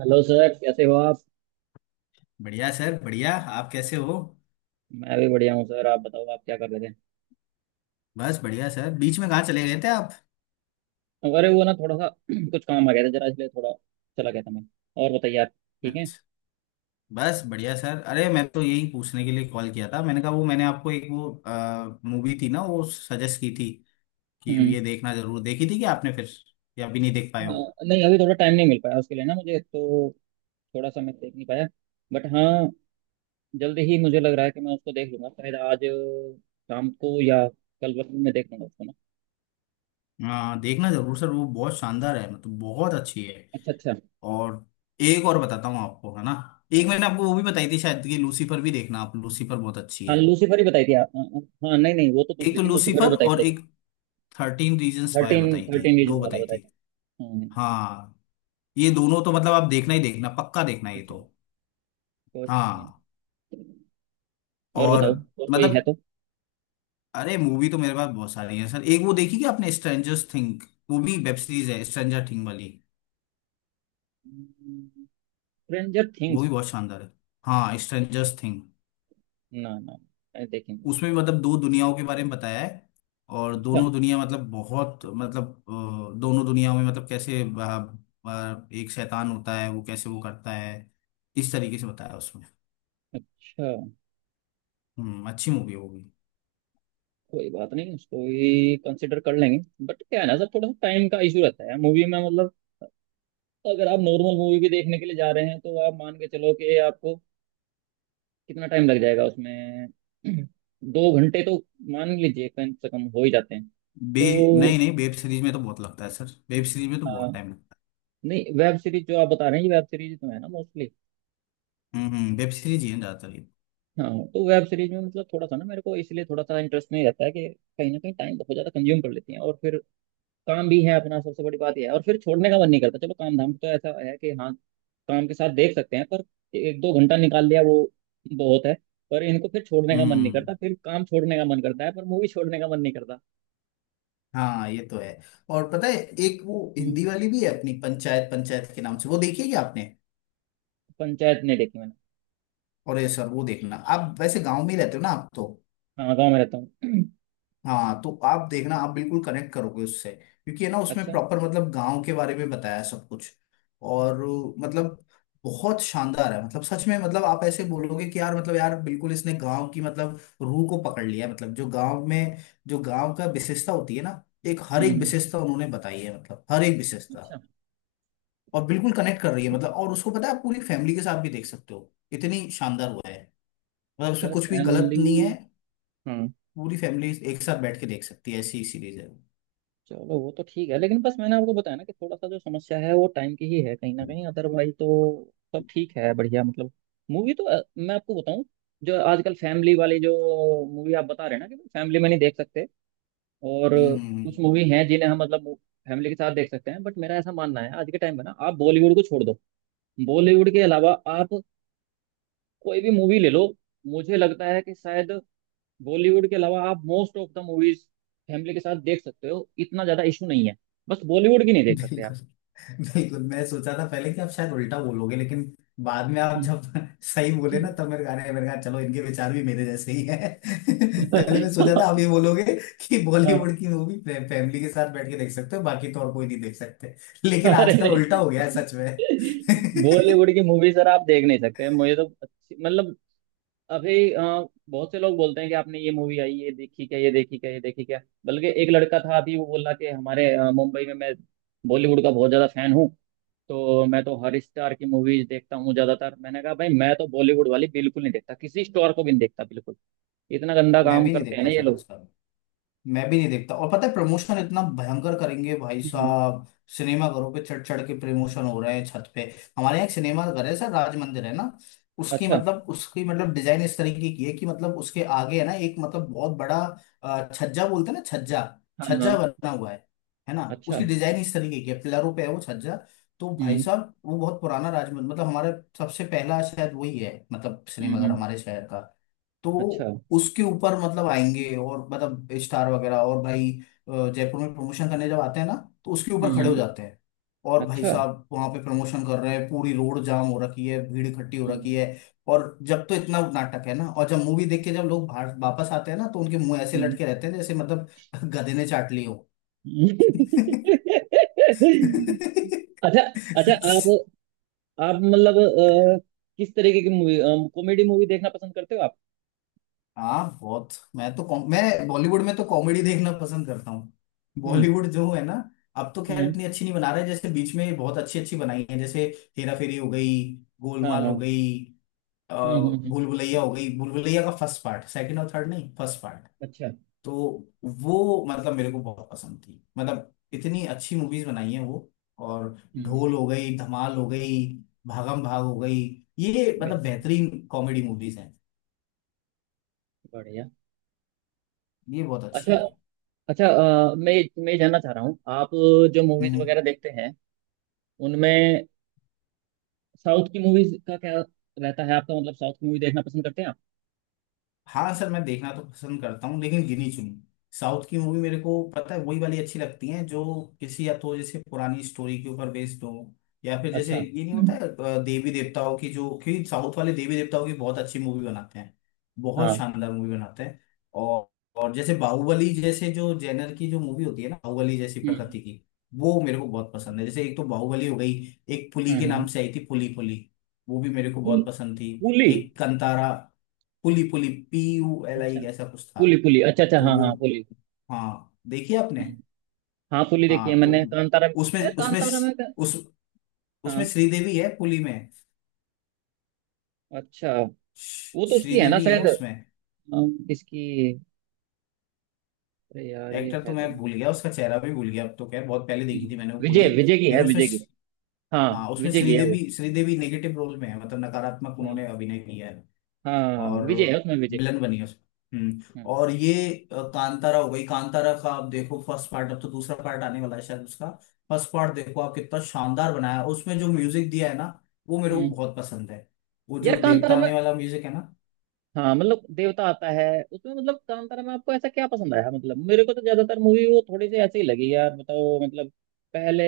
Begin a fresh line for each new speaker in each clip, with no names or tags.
Hello sir, कैसे हो आप।
बढ़िया सर, बढ़िया। आप कैसे हो?
मैं भी बढ़िया हूँ सर। आप बताओ, आप क्या कर रहे थे।
बस बढ़िया सर। बीच में कहाँ चले गए थे आप?
अरे वो ना थोड़ा सा कुछ काम आ गया था जरा, इसलिए थोड़ा चला गया था मैं। और बताइए आप। ठीक है।
अच्छा। बस बढ़िया सर, अरे मैं तो यही पूछने के लिए कॉल किया था। मैंने कहा वो मैंने आपको एक वो मूवी थी ना, वो सजेस्ट की थी कि
हम्म।
ये देखना जरूर। देखी थी कि आपने फिर या अभी नहीं देख पाए हो?
हाँ, नहीं अभी थोड़ा टाइम नहीं मिल पाया उसके लिए ना मुझे तो। थोड़ा सा मैं देख नहीं पाया। बट हाँ, जल्दी ही मुझे लग रहा है कि मैं उसको देख लूंगा। शायद आज शाम को या कल वक्त में देख लूंगा उसको ना।
हाँ, देखना जरूर सर। वो बहुत शानदार है, मतलब बहुत अच्छी है।
अच्छा अच्छा।
और एक और बताता हूँ आपको, है ना। एक
हम्म।
मैंने आपको वो भी बताई थी शायद कि लूसीफर भी देखना आप। लूसीफर बहुत अच्छी
हाँ
है।
लूसीफर ही बताई थी आप। हाँ, नहीं नहीं वो तो
एक
दूसरी
तो
थी, लूसीफर ही
लूसीफर
बताई थी
और
लेकिन।
एक 13 Reasons Why
थर्टीन
बताई थी।
थर्टीन
दो
रीजन वाला
बताई
बताया
थी
था। हम्म, हम्म, हम्म।
हाँ। ये दोनों तो मतलब आप देखना ही देखना, पक्का देखना ये
अच्छा।
तो।
कोई बात नहीं।
हाँ।
और
और
बताओ, और कोई है
मतलब,
तो।
अरे मूवी तो मेरे पास बहुत सारी है सर। एक वो देखी क्या आपने, स्ट्रेंजर्स थिंग? वो भी वेब सीरीज है, स्ट्रेंजर थिंग वाली।
स्ट्रेंजर
वो
थिंग्स।
भी बहुत शानदार है। हाँ, स्ट्रेंजर्स थिंग।
ना ना, अरे देखेंगे।
उसमें भी मतलब दो दुनियाओं के बारे में बताया है। और
अच्छा
दोनों दुनिया मतलब बहुत मतलब दोनों दुनियाओं में मतलब कैसे एक शैतान होता है, वो कैसे वो करता है, इस तरीके से बताया है उसमें।
अच्छा।
हम्म, अच्छी मूवी है वो भी।
कोई बात नहीं, उसको भी कंसिडर कर लेंगे। बट क्या है ना सर, थोड़ा सा टाइम का इशू रहता है मूवी में मतलब। अगर आप नॉर्मल मूवी भी देखने के लिए जा रहे हैं तो आप मान के चलो कि आपको कितना टाइम लग जाएगा उसमें। दो घंटे तो मान लीजिए कम से कम हो ही जाते हैं।
बे नहीं
तो
नहीं, वेब सीरीज में तो बहुत लगता है सर। वेब सीरीज में तो बहुत
हाँ,
टाइम लगता
नहीं वेब सीरीज जो आप बता रहे हैं ये वेब सीरीज तो है ना मोस्टली।
है। हम्म, वेब सीरीज ही है ज्यादातर ये।
हाँ, तो वेब सीरीज में मतलब थोड़ा सा ना मेरे को इसलिए थोड़ा सा इंटरेस्ट नहीं रहता है कि कहीं ना कहीं टाइम बहुत ज्यादा कंज्यूम कर लेती हैं। और फिर काम भी है अपना, सबसे बड़ी बात यह है। और फिर छोड़ने का मन नहीं करता। चलो, काम धाम तो ऐसा है कि हाँ, काम के साथ देख सकते हैं, पर एक दो घंटा निकाल लिया वो बहुत है। पर इनको फिर छोड़ने का मन नहीं
हम्म।
करता। फिर काम छोड़ने का मन करता है पर मूवी छोड़ने का मन नहीं करता।
हाँ, ये तो है। और पता है, एक वो
हम्म,
हिंदी वाली भी है अपनी, पंचायत। पंचायत के नाम से, वो देखी है क्या आपने?
पंचायत नहीं देखी मैंने।
और ये सर वो देखना आप। वैसे गांव में ही रहते हो ना आप तो।
हाँ गाँव में रहता हूँ।
हाँ तो आप देखना, आप बिल्कुल कनेक्ट करोगे उससे। क्योंकि है ना, उसमें
अच्छा।
प्रॉपर मतलब गांव के बारे में बताया है सब कुछ। और मतलब बहुत शानदार है। मतलब सच में, मतलब आप ऐसे बोलोगे कि यार मतलब यार बिल्कुल इसने गांव की मतलब रूह को पकड़ लिया है। मतलब जो गांव में, जो गांव का विशेषता होती है ना, एक हर एक
हम्म।
विशेषता उन्होंने बताई है। मतलब हर एक विशेषता,
अच्छा
और बिल्कुल कनेक्ट कर रही है मतलब। और उसको पता है, आप पूरी फैमिली के साथ भी देख सकते हो, इतनी शानदार हुआ है। मतलब उसमें
सर,
कुछ भी गलत
फैमिली,
नहीं है।
हाँ।
पूरी फैमिली एक साथ बैठ के देख सकती है, ऐसी सीरीज है।
चलो वो तो ठीक है, लेकिन बस मैंने आपको बताया ना कि थोड़ा सा जो समस्या है वो टाइम की ही है कहीं ना कहीं। अदरवाइज तो सब ठीक है, बढ़िया मतलब। मूवी तो मैं आपको बताऊं, जो आजकल फैमिली वाली जो मूवी आप बता रहे हैं ना कि फैमिली में नहीं देख सकते। और
हम्म।
कुछ मूवी हैं जिन्हें हम मतलब फैमिली के साथ देख सकते हैं। बट मेरा ऐसा मानना है आज के टाइम में ना, आप बॉलीवुड को छोड़ दो, बॉलीवुड के अलावा आप कोई भी मूवी ले लो, मुझे लगता है कि शायद बॉलीवुड के अलावा आप most of the movies family के साथ देख सकते हो, इतना ज्यादा इशू नहीं है। बस बॉलीवुड की नहीं देख सकते आप।
बिल्कुल, बिल्कुल मैं सोचा था पहले कि आप शायद उल्टा बोलोगे, लेकिन बाद में आप जब सही बोले ना, तब मेरे गाने मेरे कहा चलो, इनके विचार भी मेरे जैसे ही है। पहले मैं सोचा था आप ये बोलोगे कि बॉलीवुड की मूवी फैमिली के साथ बैठ के देख सकते हो, बाकी तो और कोई नहीं देख सकते। लेकिन
अरे
आजकल उल्टा
नहीं,
हो गया है सच में।
बॉलीवुड की मूवी सर आप देख नहीं सकते। मुझे तो अच्छी मतलब, अभी बहुत से लोग बोलते हैं कि आपने ये मूवी आई, ये देखी क्या, ये देखी क्या, ये देखी क्या। बल्कि एक लड़का था अभी वो बोला कि हमारे मुंबई में मैं बॉलीवुड का बहुत ज्यादा फैन हूँ, तो मैं तो हर स्टार की मूवीज देखता हूँ ज्यादातर। मैंने कहा भाई, मैं तो बॉलीवुड वाली बिल्कुल नहीं देखता, किसी स्टार को भी नहीं देखता बिल्कुल। इतना गंदा
मैं
काम
भी नहीं
करते हैं ना
देखता
ये
सर
लोग।
आजकल। मैं भी नहीं देखता। और पता है, प्रमोशन इतना भयंकर करेंगे भाई
हम्म।
साहब। सिनेमा घरों पे चढ़ चढ़ के प्रमोशन हो रहे हैं, छत पे। हमारे यहाँ एक सिनेमा घर है सर, राज मंदिर है ना।
अच्छा।
उसकी मतलब डिजाइन इस तरीके की है कि मतलब उसके आगे है ना एक मतलब बहुत बड़ा छज्जा बोलते हैं ना, छज्जा।
हाँ
छज्जा
हाँ।
बना हुआ है ना।
अच्छा।
उसकी डिजाइन इस तरीके की है, पिलरों पे है वो छज्जा। तो भाई
हम्म
साहब वो बहुत पुराना राज मंदिर, मतलब हमारा सबसे पहला शायद वही है, मतलब
हम्म
सिनेमाघर
हम्म,
हमारे शहर का। तो
अच्छा।
उसके ऊपर मतलब आएंगे, और मतलब स्टार वगैरह, और भाई जयपुर में प्रमोशन करने जब आते हैं ना, तो उसके ऊपर
हम्म
खड़े हो
हम्म,
जाते हैं। और भाई
अच्छा।
साहब वहां पे प्रमोशन कर रहे हैं, पूरी रोड जाम हो रखी है, भीड़ इकट्ठी हो रखी
हम्म
है। और जब तो इतना नाटक है ना, और जब मूवी देख के जब लोग बाहर वापस आते हैं ना, तो उनके मुंह ऐसे
हम्म,
लटके रहते हैं जैसे मतलब गधे ने चाट ली हो।
हम्म। अच्छा अच्छा। आप आप मतलब किस तरीके की मूवी, कॉमेडी मूवी देखना पसंद करते हो आप।
हाँ बहुत। मैं तो मैं बॉलीवुड में तो कॉमेडी देखना पसंद करता हूँ।
हम्म
बॉलीवुड जो है ना, अब तो खैर
हम्म।
इतनी अच्छी नहीं बना रहे, जैसे बीच में बहुत अच्छी अच्छी बनाई है, जैसे हेरा फेरी हो गई,
हाँ
गोलमाल
हाँ।
हो गई, अ,
हम्म हम्म हम्म।
भूल भुलैया हो गई। भूल भुलैया का फर्स्ट पार्ट, सेकंड और थर्ड नहीं, फर्स्ट पार्ट।
अच्छा।
तो वो मतलब मेरे को बहुत पसंद थी, मतलब इतनी अच्छी मूवीज बनाई है वो। और
हम्म हम्म।
ढोल हो गई, धमाल हो गई, भागम भाग हो गई। ये मतलब
बिल्कुल।
बेहतरीन कॉमेडी मूवीज हैं।
बढ़िया।
ये बहुत अच्छी
अच्छा
है।
अच्छा। मैं ये जानना चाह रहा हूँ, आप जो मूवीज
हम्म, हम्म।
वगैरह देखते हैं उनमें साउथ की मूवीज का क्या रहता है आपका, मतलब साउथ की मूवी देखना पसंद करते हैं आप।
हाँ सर, मैं देखना तो पसंद करता हूँ लेकिन गिनी चुनी। साउथ की मूवी मेरे को पता है वही वाली अच्छी लगती है, जो किसी या तो जैसे पुरानी स्टोरी के ऊपर बेस्ड हो, या फिर जैसे
अच्छा
ये नहीं होता है देवी देवताओं की जो, क्योंकि साउथ वाले देवी देवताओं की बहुत अच्छी मूवी बनाते हैं, बहुत
हाँ।
शानदार मूवी बनाते हैं। और और जैसे बाहुबली, जैसे जो जेनर की जो मूवी होती है ना, बाहुबली जैसी
हम्म
प्रकृति की, वो मेरे को बहुत पसंद है। जैसे एक तो बाहुबली हो गई, एक पुली के
हम्म
नाम से
हम्म।
आई थी, पुली पुली। वो भी मेरे को
पुल,
बहुत पसंद थी।
पुली।
एक कंतारा। पुली, पुली PULI,
अच्छा,
ऐसा कुछ था।
पुली पुली। अच्छा अच्छा,
तो
हाँ
वो,
हाँ पुली।
हाँ देखिए आपने।
हम्म। हाँ पुली देखी है
हाँ तो
मैंने, कांतारा। यार
उसमें, उसमें
कांतारा में का-,
उस उसमें
हाँ,
श्रीदेवी है पुली में।
अच्छा, वो तो उसकी है ना
श्रीदेवी है
शायद,
उसमें।
इसकी, अरे यार ये
एक्टर तो
है तो,
मैं भूल गया, उसका चेहरा भी भूल गया, अब तो खैर बहुत पहले देखी थी मैंने वो पुली।
विजय, विजय की है,
लेकिन उसमें
विजय की। हाँ
हाँ उसमें
विजय की है वो।
श्रीदेवी श्रीदेवी नेगेटिव रोल में है, मतलब नकारात्मक
हाँ।
उन्होंने अभिनय किया है।
हाँ
और
विजय है उसमें, विजय।
विलन बनी है उसमें। हम्म।
हम्म।
और ये कांतारा हो गई। कांतारा का आप देखो फर्स्ट पार्ट, अब तो दूसरा पार्ट आने वाला है शायद उसका। फर्स्ट पार्ट देखो आप, कितना शानदार बनाया है। उसमें जो म्यूजिक दिया है ना, वो मेरे को
हम्म।
बहुत पसंद है। वो
यार
जो
कांतारा
देवता
में,
आने वाला म्यूजिक है ना,
हाँ मतलब देवता आता है उसमें, मतलब कांतारा में आपको ऐसा क्या पसंद आया मतलब। मेरे को तो ज्यादातर मूवी वो थोड़ी सी ऐसे ही लगी यार। बताओ मतलब, पहले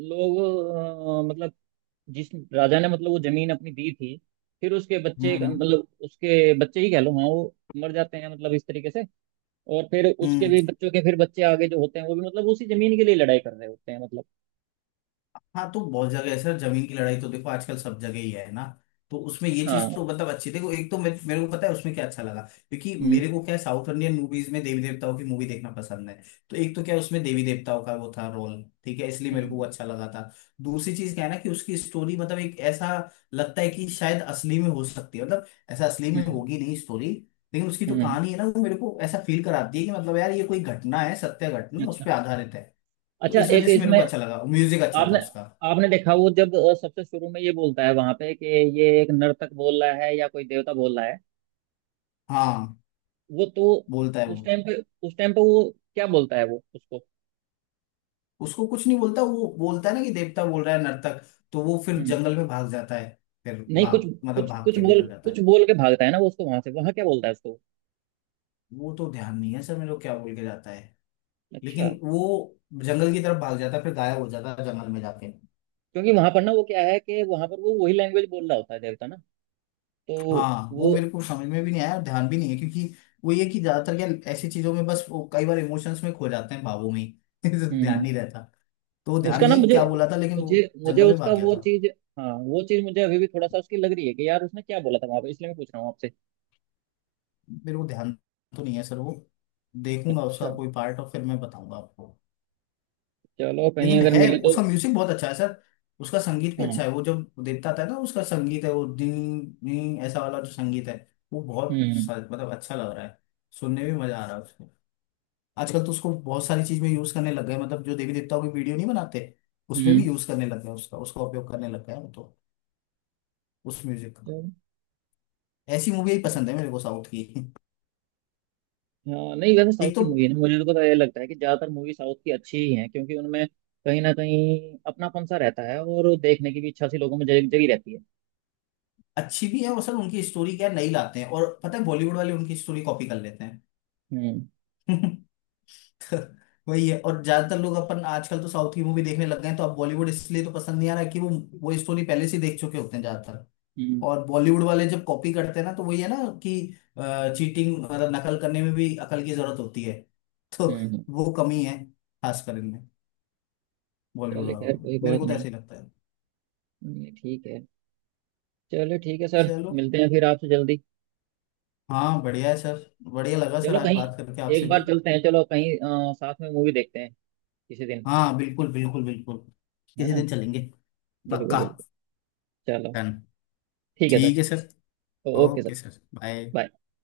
लोग मतलब जिस राजा ने मतलब वो जमीन अपनी दी थी, फिर उसके बच्चे
हम्म
मतलब उसके बच्चे ही कह लो, हाँ, वो मर जाते हैं मतलब इस तरीके से। और फिर उसके
हम्म।
भी बच्चों के फिर बच्चे आगे जो होते हैं वो भी मतलब उसी जमीन के लिए लड़ाई कर रहे होते हैं मतलब।
हाँ तो बहुत जगह है सर, जमीन की लड़ाई तो देखो आजकल सब जगह ही है ना। तो उसमें ये
हाँ।
चीज तो मतलब अच्छी, देखो एक तो मेरे को पता है उसमें क्या अच्छा लगा, क्योंकि
हम्म
मेरे को क्या, साउथ इंडियन मूवीज में देवी देवताओं की मूवी देखना पसंद है। तो एक तो क्या, उसमें देवी देवताओं का वो था रोल, ठीक है, इसलिए मेरे को वो
हम्म
अच्छा लगा था। दूसरी चीज क्या है ना, कि उसकी स्टोरी मतलब एक ऐसा लगता है कि शायद असली में हो सकती है। मतलब ऐसा असली में
हम्म
होगी नहीं स्टोरी, लेकिन उसकी जो
हम्म।
कहानी है ना, वो मेरे को ऐसा फील कराती है कि मतलब यार, ये कोई घटना है, सत्य घटना उस
अच्छा।
पर आधारित है। तो
अच्छा
इस वजह
एक
से मेरे
इसमें,
को अच्छा लगा, म्यूजिक अच्छा था
आपने,
उसका।
आपने देखा वो जब सबसे शुरू में ये बोलता है वहां पे कि ये एक नर्तक बोल रहा है या कोई देवता बोल रहा है।
हाँ,
वो तो
बोलता है
उस
वो।
टाइम पे, उस टाइम पे वो क्या बोलता है वो उसको।
उसको कुछ नहीं बोलता। वो बोलता है ना कि देवता बोल रहा है नर्तक, तो वो फिर
हम्म।
जंगल में भाग जाता है। फिर
नहीं कुछ,
भाग, मतलब
कुछ
भाग
कुछ
के
बोल,
निकल जाता
कुछ
है।
बोल के भागता है ना वो उसको वहां से, वहां क्या बोलता है उसको।
वो तो ध्यान नहीं है सर मेरे को क्या बोल के जाता है,
अच्छा,
लेकिन वो जंगल की तरफ भाग जाता है, फिर गायब हो जाता है जंगल में जाके।
क्योंकि वहां पर ना वो क्या है कि वहां पर वो वही लैंग्वेज बोल रहा होता है देवता ना, तो
हाँ वो
वो।
मेरे को समझ में भी नहीं आया, और ध्यान भी नहीं है, क्योंकि वो ये कि ज्यादातर क्या ऐसी चीजों में बस, वो कई बार इमोशंस में खो जाते हैं, भावों में ही। ध्यान
हम्म।
नहीं रहता। तो वो ध्यान
उसका ना
नहीं कि
मुझे,
क्या बोला था, लेकिन
मुझे
वो
मुझे
जंगल में
उसका
भाग गया
वो
था।
चीज, हाँ वो चीज मुझे अभी भी थोड़ा सा उसकी लग रही है कि यार उसने क्या बोला था वहां पे, इसलिए मैं पूछ रहा हूँ आपसे।
मेरे को ध्यान तो नहीं है सर वो, देखूंगा उसका
अच्छा,
कोई पार्ट और फिर मैं बताऊंगा आपको।
चलो कहीं
लेकिन
अगर
है,
मिले तो।
उसका म्यूजिक बहुत अच्छा है सर। उसका संगीत भी
हाँ।
अच्छा है। वो जब देवता आता है ना, उसका संगीत है वो डिंग डिंग ऐसा वाला जो संगीत है, वो बहुत
हम्म
मतलब अच्छा लग रहा है, सुनने में मजा आ रहा है उसको। आजकल तो उसको बहुत सारी चीज में यूज करने लग गए, मतलब जो देवी देवताओं की वीडियो नहीं बनाते, उसमें भी
हम्म।
यूज करने लग गए। उसका उसका उपयोग करने लग गए हैं वो तो, उस म्यूजिक का।
चलो।
ऐसी मूवी ही पसंद है मेरे को साउथ की।
हाँ नहीं वैसे साउथ
एक
की
तो
मूवी है ना, मुझे तो पता ये लगता है कि ज़्यादातर मूवी साउथ की अच्छी ही हैं क्योंकि उनमें कहीं ना कहीं अपनापन सा रहता है और देखने की भी इच्छा सी लोगों में जग जगी रहती है।
अच्छी भी है वो सर, उनकी स्टोरी क्या नई लाते हैं। और पता है, बॉलीवुड वाले उनकी स्टोरी कॉपी कर लेते हैं।
हम्म।
तो वही है। और ज्यादातर लोग अपन आजकल तो साउथ की मूवी देखने लग गए हैं, तो अब बॉलीवुड इसलिए तो पसंद नहीं आ रहा कि वो स्टोरी पहले से देख चुके होते हैं ज्यादातर।
हम्म।
और बॉलीवुड वाले जब कॉपी करते हैं ना, तो वही है ना कि चीटिंग मतलब नकल करने में भी अकल की जरूरत होती है। तो
हम्म।
वो कमी है, खासकर इनमें, बॉलीवुड
चले खैर
वालों में
कोई
मेरे
बात
को तो
नहीं।
ऐसे ही लगता है।
ठीक है। चलो ठीक है सर,
चलो।
मिलते हैं फिर आपसे जल्दी।
हाँ, बढ़िया है सर, बढ़िया लगा सर
चलो
आज
कहीं
बात करके आपसे
एक बार
भी।
चलते हैं, चलो कहीं साथ में मूवी देखते हैं किसी दिन।
हाँ बिल्कुल बिल्कुल बिल्कुल,
है
किसी
ना,
दिन चलेंगे।
बिल्कुल
पक्का।
बिल्कुल। चलो,
डन।
ठीक है सर।
ठीक है sir.
Okay sir,
okay sir, bye.
Bye.